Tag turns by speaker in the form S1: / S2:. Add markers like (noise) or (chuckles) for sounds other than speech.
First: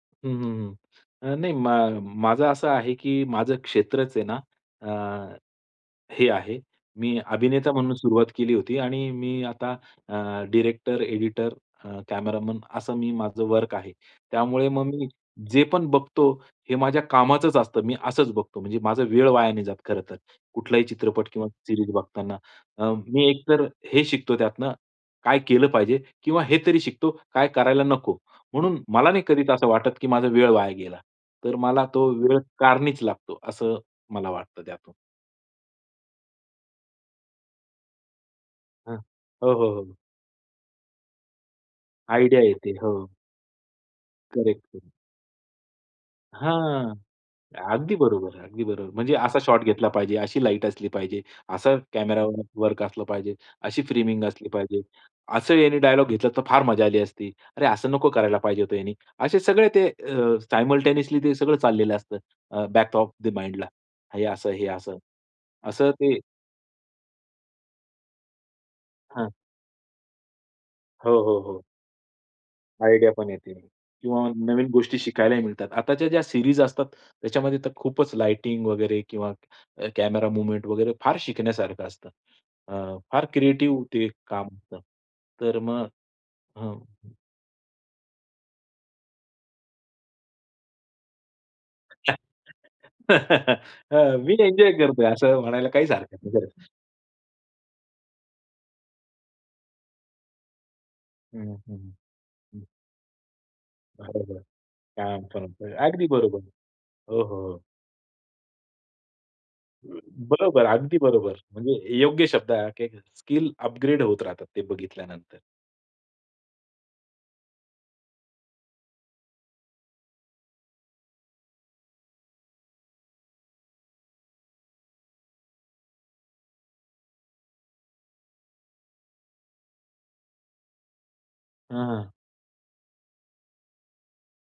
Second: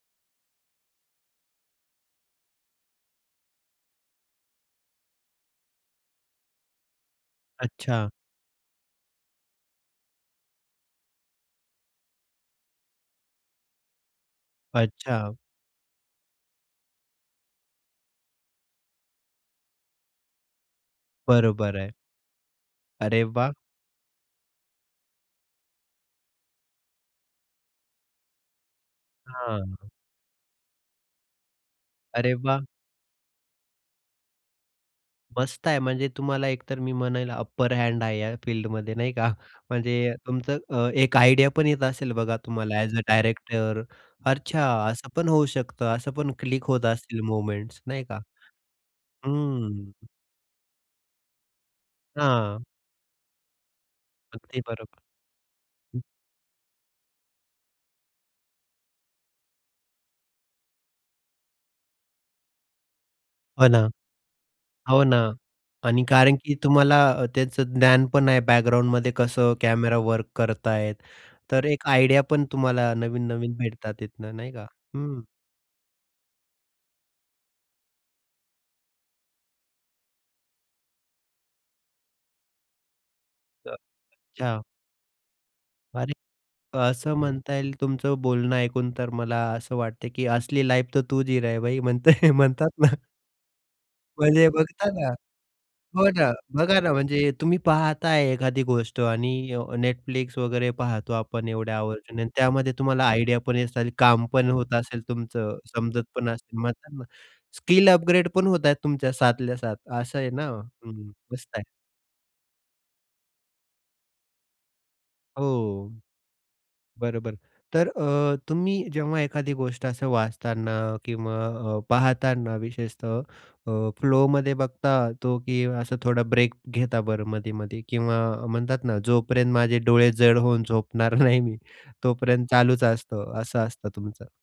S1: हं, हं, हं. अ, नाही मा माझं असं आहे की माझं क्षेत्रच आहे ना, अ, हे आहे. मी अभिनेता म्हणून
S2: अच्छा.
S1: सुरुवात केली होती आणि मी आता अ, डायरेक्टर, एडिटर, अ, कॅमेरामन असं मी माझं वर्क आहे. त्यामुळे मग मी
S2: अच्छा.
S1: जे पण बघतो हे माझ्या कामाचंच असतं. मी असंच बघतो. म्हणजे माझा वेळ वाया नाही जात खरंतर. कुठलाही चित्रपट किंवा
S2: बरोबर
S1: सीरीज
S2: आहे.
S1: बघताना अ,
S2: अरे
S1: मी
S2: वाह!
S1: एकतर हे शिकतो, त्यातनं काय केलं पाहिजे? किंवा हे तरी शिकतो, काय करायला नको? म्हणून मला नाही कधी तर असं वाटतं
S2: हां.
S1: की माझा वेळ वाया गेला. तर मला तो
S2: अरे
S1: वेळ
S2: वाह!
S1: कारणीच लागतो, असं मला वाटतं त्यातून.
S2: मस्त आहे म्हणजे तुम्हाला एकतर मी म्हणेल अपर हँड आहे या फील्डमध्ये
S1: हं.
S2: नाही का (chuckles)
S1: हो, हो, हो.
S2: म्हणजे तुमचं अ, एक आयडिया पण येत असेल. बघा
S1: आयडिया येते.
S2: तुम्हाला अ‍ॅज अ
S1: हो.
S2: डायरेक्टर
S1: करेक्ट
S2: अच्छा,
S1: आहे.
S2: असं पण होऊ शकतं, असं पण क्लिक होत
S1: हां,
S2: असतील मूव्हमेंट्स
S1: अगदी
S2: नाही का?
S1: बरोबर आहे, अगदी बरोबर आहे. म्हणजे असा शॉट घेतला
S2: हं.
S1: पाहिजे, अशी लाईट असली पाहिजे, असं कॅमेरावर
S2: हां.
S1: वर्क असलं पाहिजे, अशी फ्रेमिंग असली
S2: अगदी
S1: पाहिजे,
S2: बरोबर.
S1: असं यानी डायलॉग घेतलं असतं तर फार मजा आली असती, "अरे, असं नको करायला पाहिजे होतं यानी." असे सगळे ते अ, सायमल्टेनियसली ते सगळं चाललेलं असतं. अ, बॅक ऑफ द माइंडला
S2: हो ना.
S1: हे असं, हे असं
S2: हो ना
S1: असं
S2: आणि
S1: ते.
S2: कारण की तुम्हाला अ, त्याच ज्ञानपण आहे बॅकग्राऊंडमध्ये
S1: हां.
S2: कसं कॅमेरा वर्क करतायेत,
S1: हो, हो, हो.
S2: तर एक आयडिया पण तुम्हाला
S1: आयडिया पण येती
S2: नवीन-नवीन भेटतात
S1: किंवा
S2: तिथनं, नाही का?
S1: नवीन गोष्टी
S2: हं.
S1: शिकायलाही मिळतात. आताच्या ज्या सीरीज असतात. त्याच्यामध्ये तर खूपच लाइटिंग वगैरे किंवा अ, कॅमेरा मूव्हमेंट वगैरे फार शिकण्यासारखं असतं. अ, फार क्रिएटिव्ह ते काम
S2: अच्छा.
S1: करतं. तर मग
S2: अरे
S1: हं.
S2: असं म्हणता येईल. तुमचं बोलणं ऐकून तर मला असं वाटतं की असली लाईफ तर तू जी रहा हे भाई म्हणत
S1: (laughs)
S2: (chuckles) म्हणतात ना?
S1: हं. मी
S2: म्हणजे
S1: एन्जॉय
S2: बघा
S1: करतोय
S2: ना
S1: असं म्हणायला काहीच
S2: हो
S1: हरकत
S2: ना.
S1: नाही बरं का.
S2: बघा ना म्हणजे तुम्ही पाहत आहे एखादी गोष्ट आणि अ, Netflix वगैरे पाहतो
S1: हं,
S2: आपण
S1: हं.
S2: एवढे
S1: हं,
S2: आवर्जून.
S1: हं. हं.
S2: त्यामध्ये तुम्हाला आयडिया पण येतं, काम
S1: बरोबर.
S2: पण होत असेल
S1: काम पण
S2: तुमचं,
S1: होतं.
S2: समजत
S1: अगदी
S2: पण
S1: बरोबर.
S2: असेल, म्हणतात ना मग
S1: हो, हो, हो.
S2: स्किल अपग्रेड पण होत आहेत तुमच्या साथल्या-साथ असं आहे ना?
S1: बरोबर, अगदी
S2: हं,
S1: बरोबर
S2: मस्त आहे.
S1: म्हणजे योग्य शब्द आहे, हा की स्किल अपग्रेड होत राहतात ते बघितल्यानंतर.
S2: हो. बरोबर. तर अ, तुम्ही जेव्हा एखादी गोष्ट असं वाचताना किंवा अ, पाहताना विशेषतः अ, फ्लोमध्ये बघता तो की असं थोडा ब्रेक घेता बरं मधे-मधे किंवा म्हणतात ना जोपर्यंत माझे डोळे जड होऊन झोपणार नाही मी
S1: हां.
S2: तोपर्यंत चालूच असतं, असं असतं तुमचं?